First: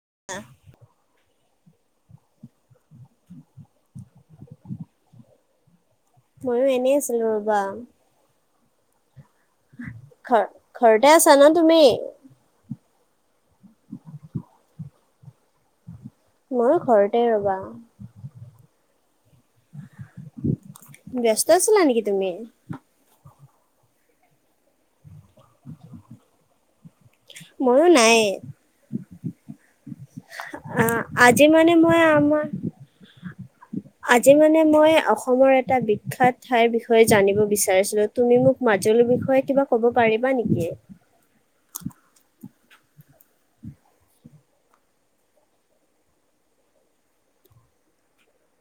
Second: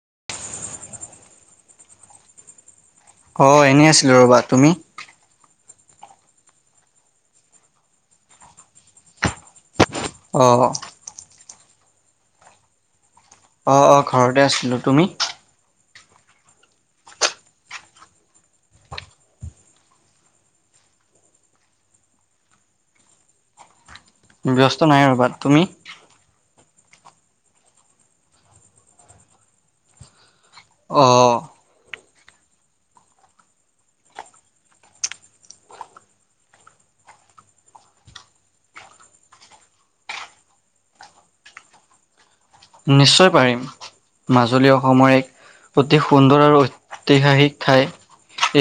হ [inaudible] অঁ এনেই আছিলো ৰ'বা তুমি ময়ো এনেই আছিলো ৰ'বা। ঘ অ ঘৰতে আছে না। তুমি অ অ ঘৰতে আছিলো তুমি ময়ো ঘৰতে ৰবা ব্যস্ত আছিল নেকি তুমি ব্যস্ত নাই ৰবাত তুমি ময়ো নাই অ আজি মানে মই মই। আজি মানে মই অসমৰ এটা বিখ্যাত ঠাইৰ বিষয়ে জানিব বিচাৰিছিলো তুমি মোক মাজুলীৰ বিষয়ে কিবা কব পাৰিবা নেকি নিশ্চয় পাৰিম মাজুলী অসমৰ এক অতি সুন্দৰ আৰু ঐতিহাসিক ঠাই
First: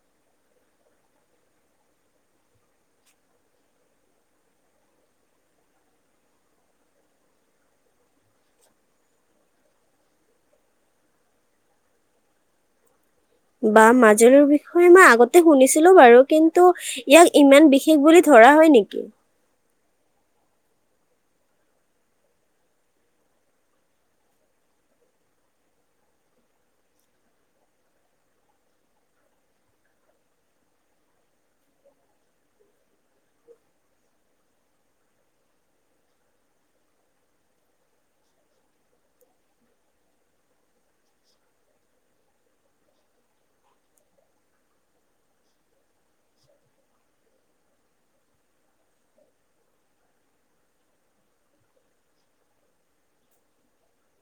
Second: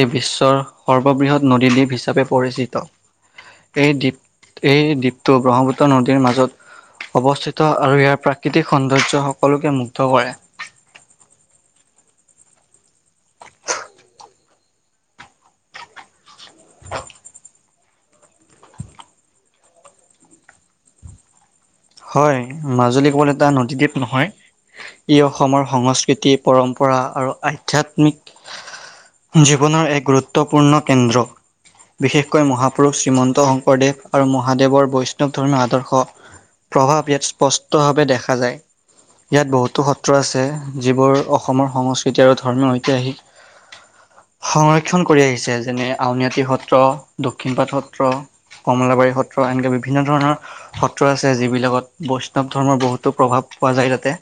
এই বিশ্বৰ সৰ্ববৃহৎ নদীদ্বীপ হিচাপে পৰিচিত এই দ্বীপ এই দ্বীপটো ব্ৰহ্মপুত্ৰ নদীৰ মাজত অৱস্থিত আৰু ইয়াৰ প্ৰাকৃতিক সৌন্দৰ্য সকলোকে মুগ্ধ কৰে বা মাজুলীৰ বিষয়ে মই আগতে শুনিছিলো বাৰু কিন্তু ইয়াক ইমান বিশেষ বুলি ধৰা হয় নেকি হয় মাজুলী কৱলে এটা নদীদ্বীপ নহয় ই অসমৰ সংস্কৃতি পৰম্পৰা আৰু আধ্যাত্মিক জীৱনৰ এক গুৰুত্বপূৰ্ণ কেন্দ্ৰ বিশেষকৈ মহাপুৰুষ শ্ৰীমন্ত শংকৰদেৱ আৰু মহাদেৱৰ বৈষ্ণৱ ধৰ্মীয় আদৰ্শ প্ৰভাৱ ইয়াত স্পষ্ট ভাৱে দেখা যায় ইয়াত বহুতো সত্ৰ আছে যিবোৰ অসমৰ সংস্কৃতি আৰু ধৰ্মীয় ঐতিহাসিক সংৰক্ষণ কৰি আহিছে যেনে আউনীআটী সত্ৰ দক্ষিণপাট সত্ৰ কমলাবাৰী সত্ৰ এনেকা বিভিন্ন ধৰণৰ সত্ৰ আছে যিবিলাকত বৈষ্ণৱ ধৰ্মৰ বহুতো প্ৰভাৱ পোৱা যায় তাতে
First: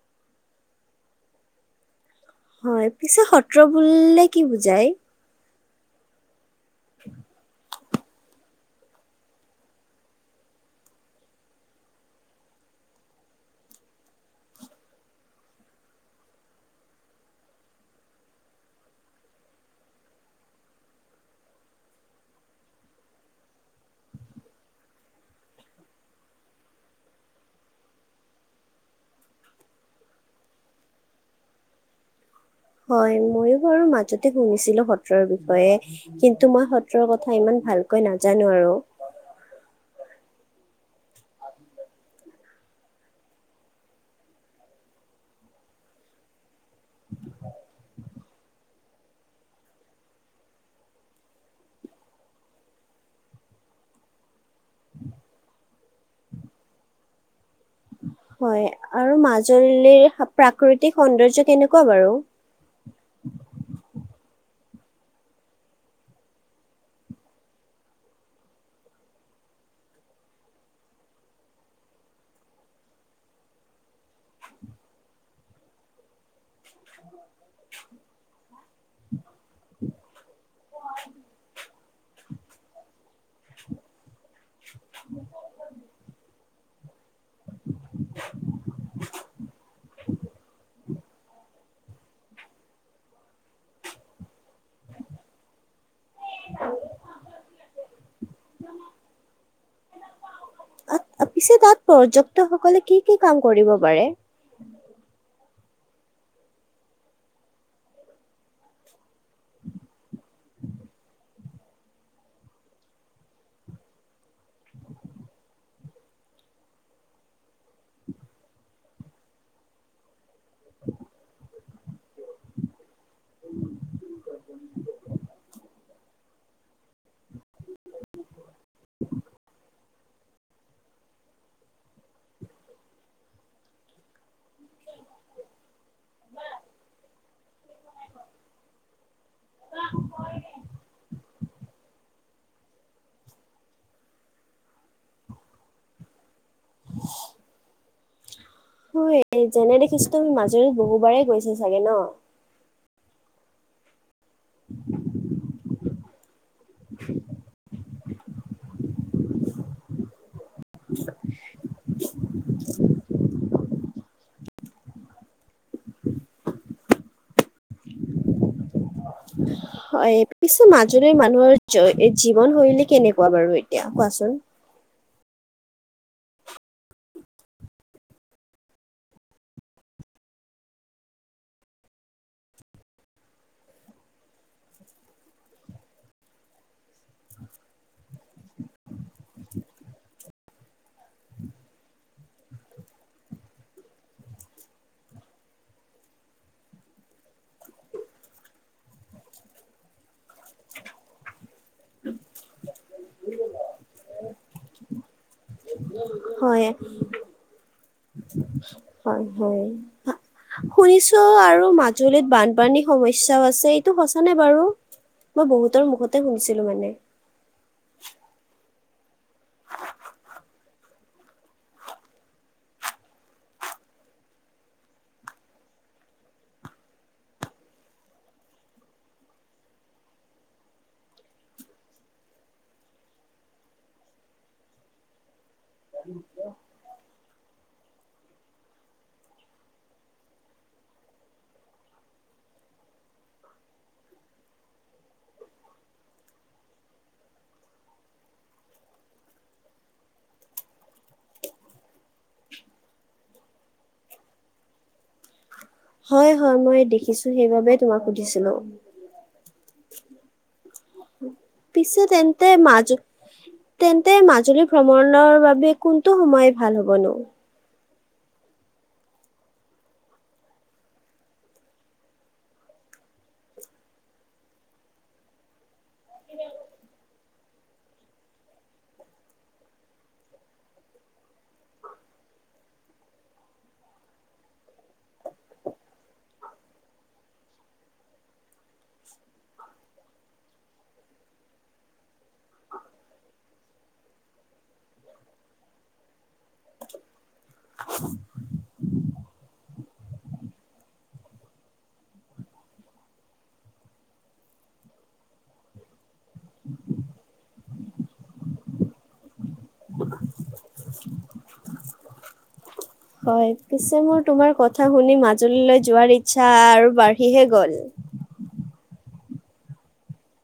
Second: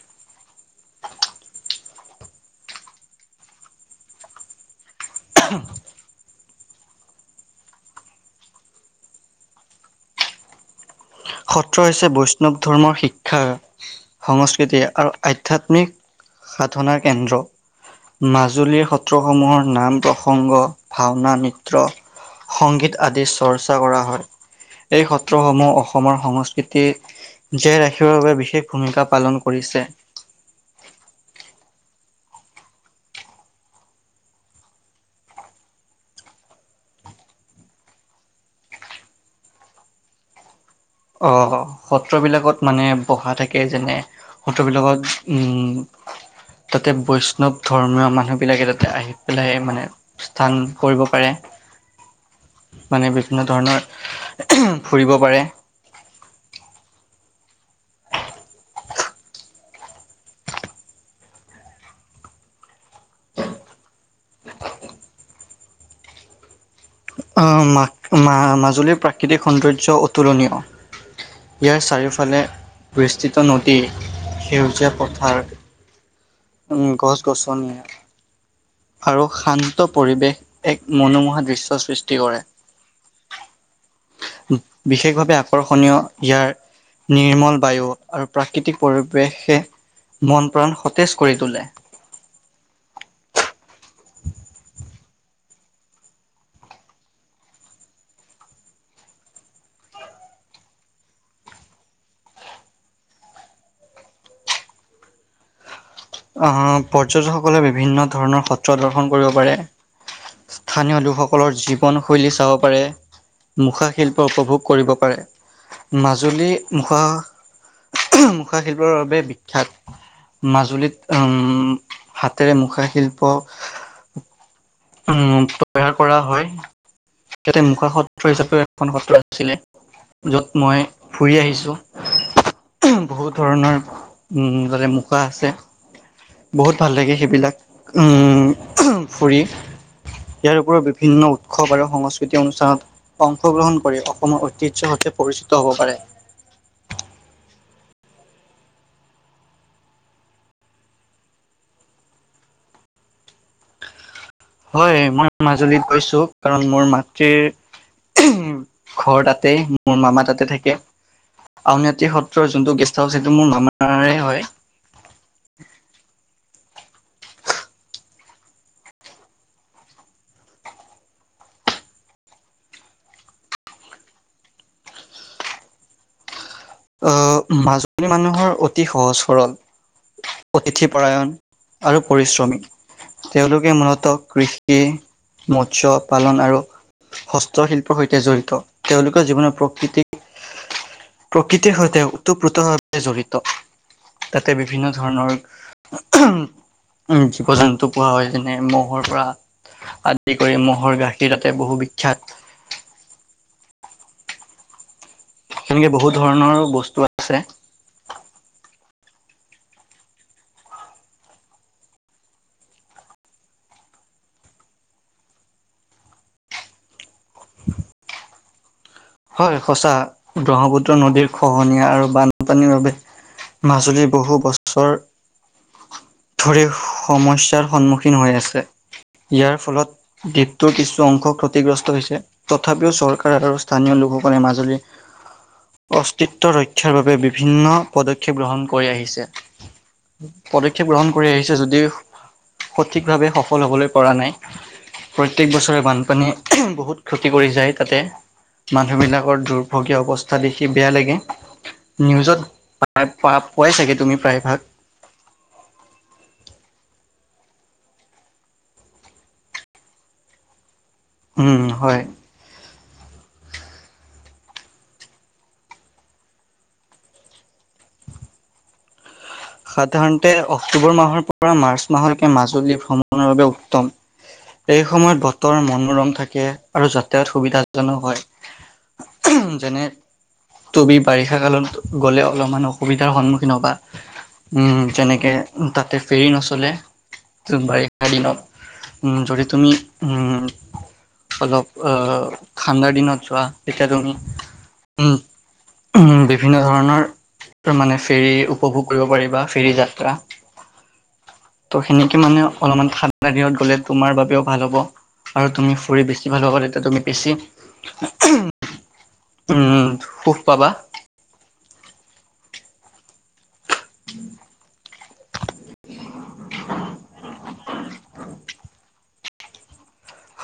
হয় পিছে সত্ৰ বুলে কি বুজাই [unintelligible] উ [unintelligible] সত্ৰ হৈছে বৈষ্ণৱ ধৰ্মৰ শিক্ষা সংস্কৃতি আৰু আধ্যাত্মিক সাধনাৰ কেন্দ্ৰ মাজুলীৰ সত্ৰসমূহৰ নাম প্ৰসংগ ভাওনা নৃত্য সংগীত আদিৰ চৰ্চা কৰা হয় এই সত্ৰসমূহ অসমৰ সংস্কৃতি জীয়াই ৰাখিবৰ বাবে বিশেষ ভূমিকা পালন কৰিছে হয় ময়ো বাৰু মাজতে শুনিছিলো সত্ৰৰ বিষয়ে কিন্তু মই সত্ৰৰ কথা ইমান ভালকৈ নাজানো আৰু আহ সত্ৰবিলাকত মানে বহা থাকে যেনে সত্ৰবিলাকত উম তাতে বৈষ্ণৱ ধৰ্মীয় মানুহ বিলাকে তাতে আহি পেলাই মানে স্থান কৰিব পাৰে মানে বিভিন্ন ধৰণৰ ফুৰিব পাৰে হয় আৰু মাজুলীৰ প্ৰাকৃতিক সৌন্দৰ্য কেনেকুৱা বাৰু অ মা মা মাজুলীৰ প্ৰাকৃতিক সৌন্দৰ্য অতুলনীয় ইয়াৰ চাৰিওফালে বিস্তৃত নদী সেউজীয়া পথাৰ উ গছ গছনি আৰু শান্ত পৰিৱেশ এক মনোমোহা দৃশ্য সৃষ্টি কৰে বিশেষভাৱে আকৰ্ষণীয় ইয়াৰ নিৰ্মল বায়ু আৰু প্ৰাকৃতিক পৰিৱেশে মন প্ৰাণ সতেজ কৰি তোলে আত- পিছে তাত পৰ্যটসকলে কি কি কাম কৰিব পাৰে আহ পৰ্যটকসকলে বিভিন্ন ধৰণৰ সত্ৰ দৰ্শন কৰিব পাৰে স্থানীয় লোকসকলৰ জীৱনশৈলী চাব পাৰে মুখাশিল্প উপভোগ কৰিব পাৰে মাজুলী মুখা মুখাশিল্পৰ বাবে বিখ্যাত মাজুলীত উম হাতেৰে মুখাশিল্প উ তৈয়াৰ কৰা হয় ইয়াতে মুখা সত্ৰ হিচাপেও এখন সত্ৰ আছিলে যত মই ফুৰি আহিছো বহুত ধৰণৰ উম তাতে মুখা আছে বহুত ভাল লাগে সেইবিলাক উম ফুৰি ইয়াৰ উপৰিও বিভিন্ন উৎসৱ আৰু সংস্কৃতি অনুষ্ঠানত অংশগ্ৰহণ কৰি অসমৰ ঐতিহ্যৰ সৈতে পৰিচিত হব পাৰে হয় যেনে দেখিছো মাজুলীত বহুবাৰে গৈছা চাগে ন হয় মই মাজুলীত কৈছো কাৰণ মোৰ মাতৃৰ ঘৰ তাতেই মোৰ মামা তাতে থাকে আউনীআটী সত্ৰৰ যোনটো গেষ্ট হাউচ সেইটো মোৰ মামাৰে হয় হয় পিছে মাজুলীত মানুহৰ জীৱনশৈলী কেনেকুৱা বাৰু এতিয়া কোৱাচোন আহ মাজুলী মানুহৰ অতি সহজ সৰল অতিথিপৰায়ণ আৰু পৰিশ্ৰমী তেওঁলোকে মূলত কৃষি মৎস্য পালন আৰু হস্তশিল্পৰ সৈতে জড়িত তেওঁলোকৰ জীৱনৰত প্ৰকৃতি প্ৰকৃতিৰ সৈতে ওতঃপ্ৰোতভাৱে জড়িত তাতে বিভিন্ন ধৰণৰ জীৱ জন্তু পোৱা হয় যেনে মহ'ৰ পৰা আদি কৰি মহ'ৰ গাখীৰ বহু বিখ্যাত সেনেকে বহুত ধৰণৰ হয় বস্তু আছে হয় হয় শুনিছো আৰু মাজুলীত বানপানী সমস্যাও আছে এইটো সঁচা নে বাৰু মই বহুতৰ মুখতে শুনিছিলো মানে হয় সঁচা ব্ৰহ্মপুত্ৰ নদীৰ খহনীয়া আৰু বানপানীৰ বাবে মাজুলীৰ বহু বছৰ ধৰি সমস্যয়াৰ সন্মুখীন হৈ আছে ইয়াৰ ফলত দ্বীপটোৰ কিছু অংশ ক্ষতিগ্ৰস্ত হৈছে তথাপিও চৰকাৰ আৰু স্থানীয় লোকসকলে মাজুলী অস্তিত্ব ৰক্ষাৰ বাবে বি ভিন্ন পদক্ষেপ গ্ৰহণ কৰি আহিছে। পদক্ষেপ গ্ৰহণ কৰি আহিছে যদিও, সঠিকভাৱে সফল হবলৈ পৰা নাই। প্ৰত্যেক বছৰে বানপানী বহুত ক্ষতি কৰি যায় তাতে। মানুহবিলাকৰ দুৰ্ভগীয়া অৱস্থা দেখি বেয়া লাগে। নিউজত পোৱা-পোৱাই চাগে তুমি প্ৰায়ভাগ। হয় হয়, মই দেখিছো সেইবাবে তোমাক সুধিছিলো। উম পিছে হয়। তেন্তে মাজু তেন্তে মাজুলী ভ্ৰমণৰ বাবে কোনটো সময় ভাল হবনো? সাধাৰণতে অক্টোবৰ মাহৰ পৰা মাৰ্চ মাহৰলৈকে মাজুলী ভ্ৰমণৰ বাবে উত্তম। এই সময়ত বতৰ মনোৰম থাকে আৰু যাতায়ত সুবিধাজনক হয়। যেনে তুমি বাৰিষা কালত গলে অলপমান অসুবিধাৰ সন্মুখীন হবা। উম, যেনেকে তাতে ফেৰী নচলে বাৰিষা দিনত। উ যদি তুমি উম, অলপ ঠাণ্ডাৰ দিনত যোৱা তেতিয়া তুমি, উম উ বিভিন্ন ধৰণৰ মানে ফেৰী উপভোগ কৰিব পাৰি ফেৰী যাত্ৰা। ত' সেনেকে মানে অলপমান ঠাণ্ডা দিনত গলে তোমাৰ বাবেও ভাল হ'ব আৰু তুমি ফুৰি বেছি ভাল পাবা তেতিয়া তুমি বেছি, উম সুখ পাবা। হয়। পিছে মোৰ তোমাৰ কথা শুনি মাজুলীলৈ যোৱাৰ ই আচ্ছা আৰু বাঢ়িহে গল।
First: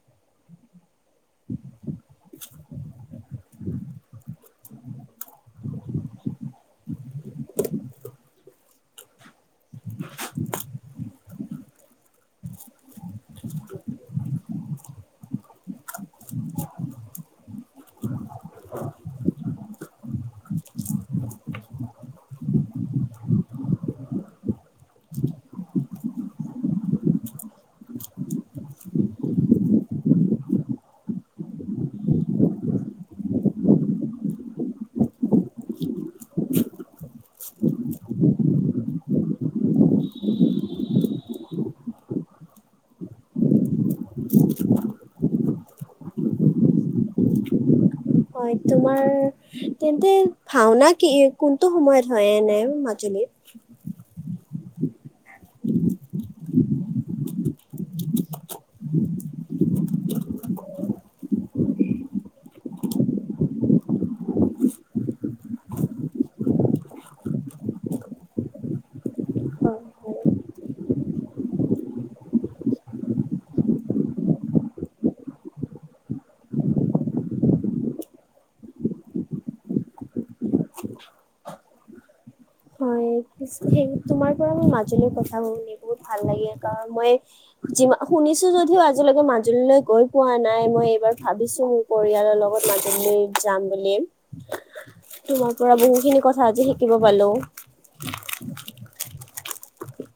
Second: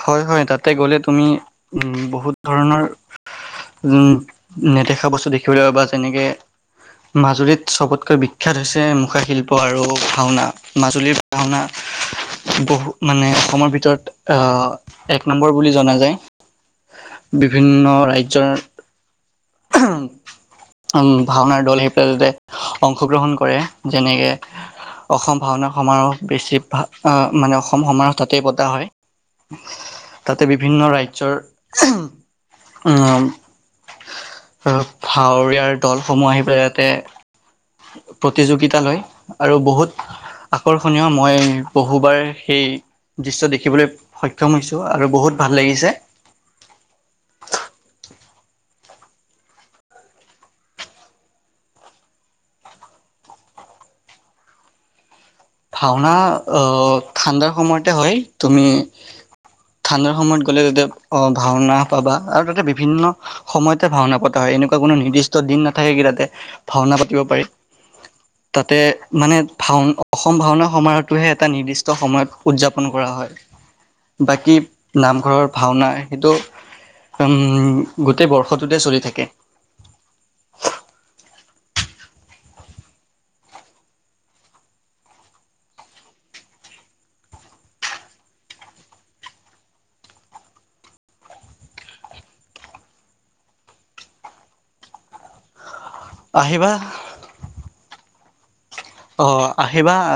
হয় হয় তাতে গ'লে তুমি উম বহুত ধৰণৰ, উম নেদেখা বস্তু দেখিবলৈ পাবা যেনেকে, মাজুলীত চবতকৈ বিখ্যাত হৈছে মুখাশিল্প আৰু ভাওনা। মাজুলীৰ ভাওনা বহু মানে অসমৰ ভিতৰত আহ এক নম্বৰ বুলি জনা যায়। বিভিন্ন ৰাজ্যৰ, উ ভাওনাৰ দল সেইবাতে অংশগ্ৰহণ কৰে যেনেকে অসম ভাওনাৰ সমাৰোহ বেছি আ মানে অসম সমাৰোহ তাতেই পতা হয়। তাতে বিভিন্ন ৰাজ্যৰ, উ আহ ভাওৰীয়াৰ দলসমূহ আহি পেলাই তাতে প্ৰতিযোগিতা লয়, আৰু বহুত আকৰ্ষণীয় মই বহুবাৰ সেই দৃশ্য দেখিবলৈ সক্ষম হৈছো আৰু বহুত ভাল লাগিছে। হয়, তোমাৰ তেন্তে ভাওনা কি কোনটো সময়ত হয় এনে মাজুলীত? ভাওনা অঁ ঠাণ্ডাৰ সময়তে হয়। তুমি, ঠাণ্ডাৰ সময়ত গ'লে তাতে, অ ভাওনা পাবা, আৰু তাতে বিভিন্ন সময়তে ভাওনা পতা হয় এনেকুৱা কোনো নিৰ্দিষ্ট দিন নাথাকে কি তাতে ভাওনা পাতিব পাৰি। তাতে মানে হয় ভাওনা হয়। অসম ভাওনা সমাৰোহটোহে এটা নিৰ্দিষ্ট সময়ত উদযাপন কৰা হয়। বাকী নামঘৰৰ ভাওনা সেইটো উম, গোটেই বৰ্ষটোতে চলি থাকে। হয়, তোমাৰ পৰা মই মাজুলীৰ কথা শুনি বহুত ভাল লাগে কাৰণ মই যি শুনিছো যদিও আজিলৈকে মাজুলীলৈ গৈ পোৱা নাই, মই এইবাৰ ভাবিছো মোৰ পৰিয়ালৰ লগত মাজুলীলে যাম বুলি। তোমাৰ পৰা বহু সেই খিনি কথা আজি আহিবা শিকিব পালো। [unintelligible] অ আহিবা আ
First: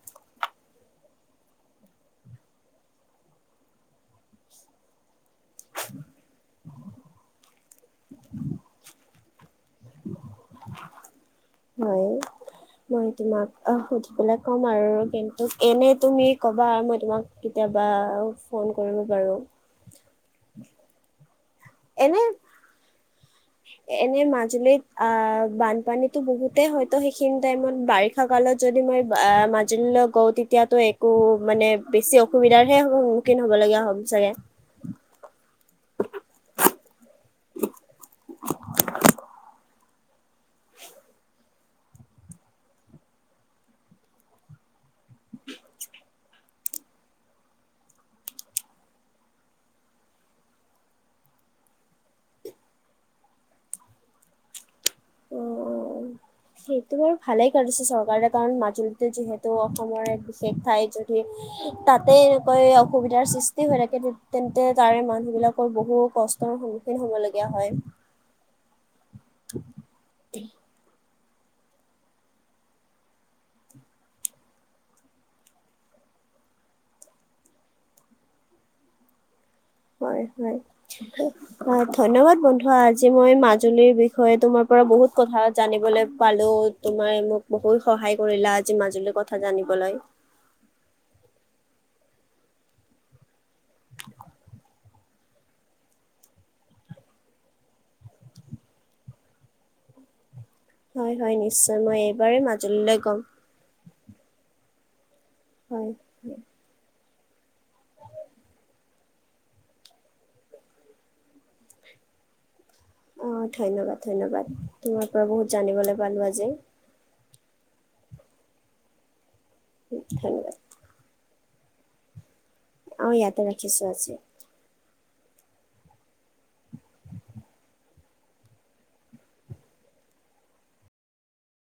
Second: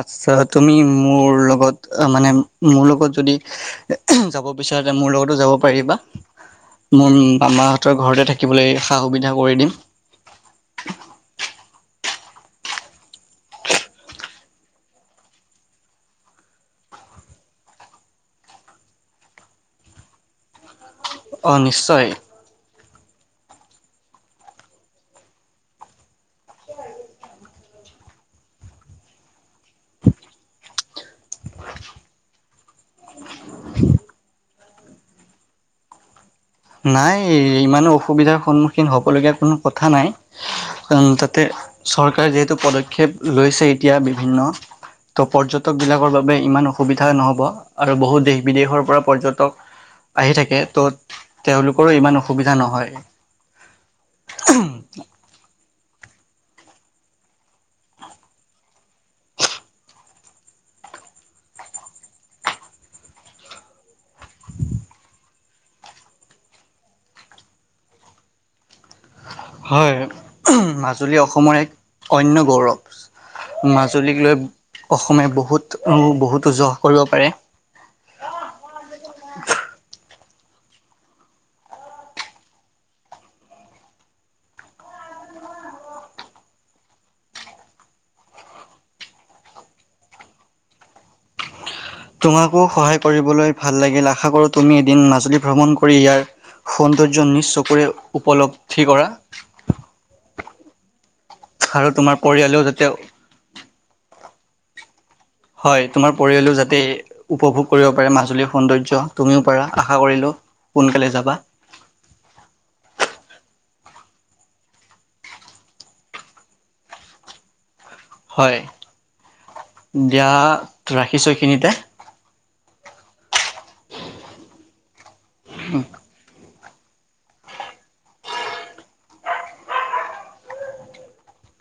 তুমি মোৰ লগত আ মানে মোৰ লগত যদি, যাব বিচাৰ তে মোৰ লগতো যাব পাৰিবা। মোৰ মামাহতৰ ঘৰতে থাকিবলৈ সা-সুবিধা কৰি দিম। মই তোমাক আ সুধিপেলাই কম আৰু কিন্ত, এনে তুমি কবা মই তোমাক কেতিয়াবা ফন কৰিব পাৰো। অ, নিশ্চয়। এনে এনে মাজুলীত আ, বানপানীটো বহুতে হয়তু সেইখিনি টাইমত বাৰিষা কালত যদি মই আ, মাজুলীলৈ গওঁ তেতিয়াতো একো, মানে বেছি অসুবিধাৰ হে হ'ব মোৰ খীন হ'বলগীয়া হম চাগে। [inaudible] নাই, ই-ইমানো অসুবিধাৰ সন্মুখীন হ'ব লগীয়া কোনো কথা নাই। কিয়নো তাতে চৰকাৰে যিহেতু পদক্ষেপ লৈছে এতিয়া বিভিন্ন। ত' পৰ্যটক বিলাকৰ বাবে ইমান অসুবিধা নহ'ব আৰু বহুত দেশ-বিদেশৰ পৰা পৰ্যটক আহি থাকে, ত' তেওঁলোকৰো ইমান অসুবিধা নহয়। অ', সেইটো বাৰু ভালেই কৰিছে চৰকাৰে কাৰণ মাজুলীতটো যিহেতু অসমৰ এক বিশেষ ঠাই যদি, তাতে এনেকৈ অসুবিধাৰ সৃষ্টি হৈ থাকে তে তেন্তে তাৰে মানুহবিলাক কৰ বহু কষ্টৰ সন্মুখীন হ'বলগীয়া হয়। হয়। উহ্ মাজ মাজুলী অসমৰ এক অন্য গৌৰৱ, মাজুলীক লৈ অসমে বহুত-বহুতো যহ কৰিব পাৰে। হয়-হয়। হয়, ধন্যবাদ বন্ধু আজি মই মাজুলীৰ বিষয়ে তোমাৰ পৰা বহুত কথা জানিবলে পালো। তুমাৰ মোক বহুত সহায় কৰিলা আজি মাজুলীৰ কথা জানিবলৈ। তোমাকো সহায় কৰিবলৈ ভাল লাগিল। আশা কৰো, তুমি এদিন মাজুলী ভ্ৰমণ কৰি ইয়াৰ সৌন্দৰ্য নিজ চকুৰে উপলব্ধি কৰা। হয়, হয়, নিশ্চয়। আৰু মই তোমাৰ এইবাৰ পৰিয়ালেও যাতে মাজুলীলৈ গম হয়, তোমাৰ পৰিয়ালো যাতে উপভোগ কৰিব পাৰে মাজুলীৰ সৌন্দৰ্য। তুমিও পাৰা, আশা কৰিলোঁ সোনকালে যাবা। অ, ধন্যবাদ-ধন্যবাদ। তোমাৰ পৰা বহুত জানিবলে পালো আজি। হয়। দিয়া ধন্যবাদ। ৰাখিছো। এইখ খিনিতে। অ, ইয়াত তে ৰাখিছো আজি। হোমহ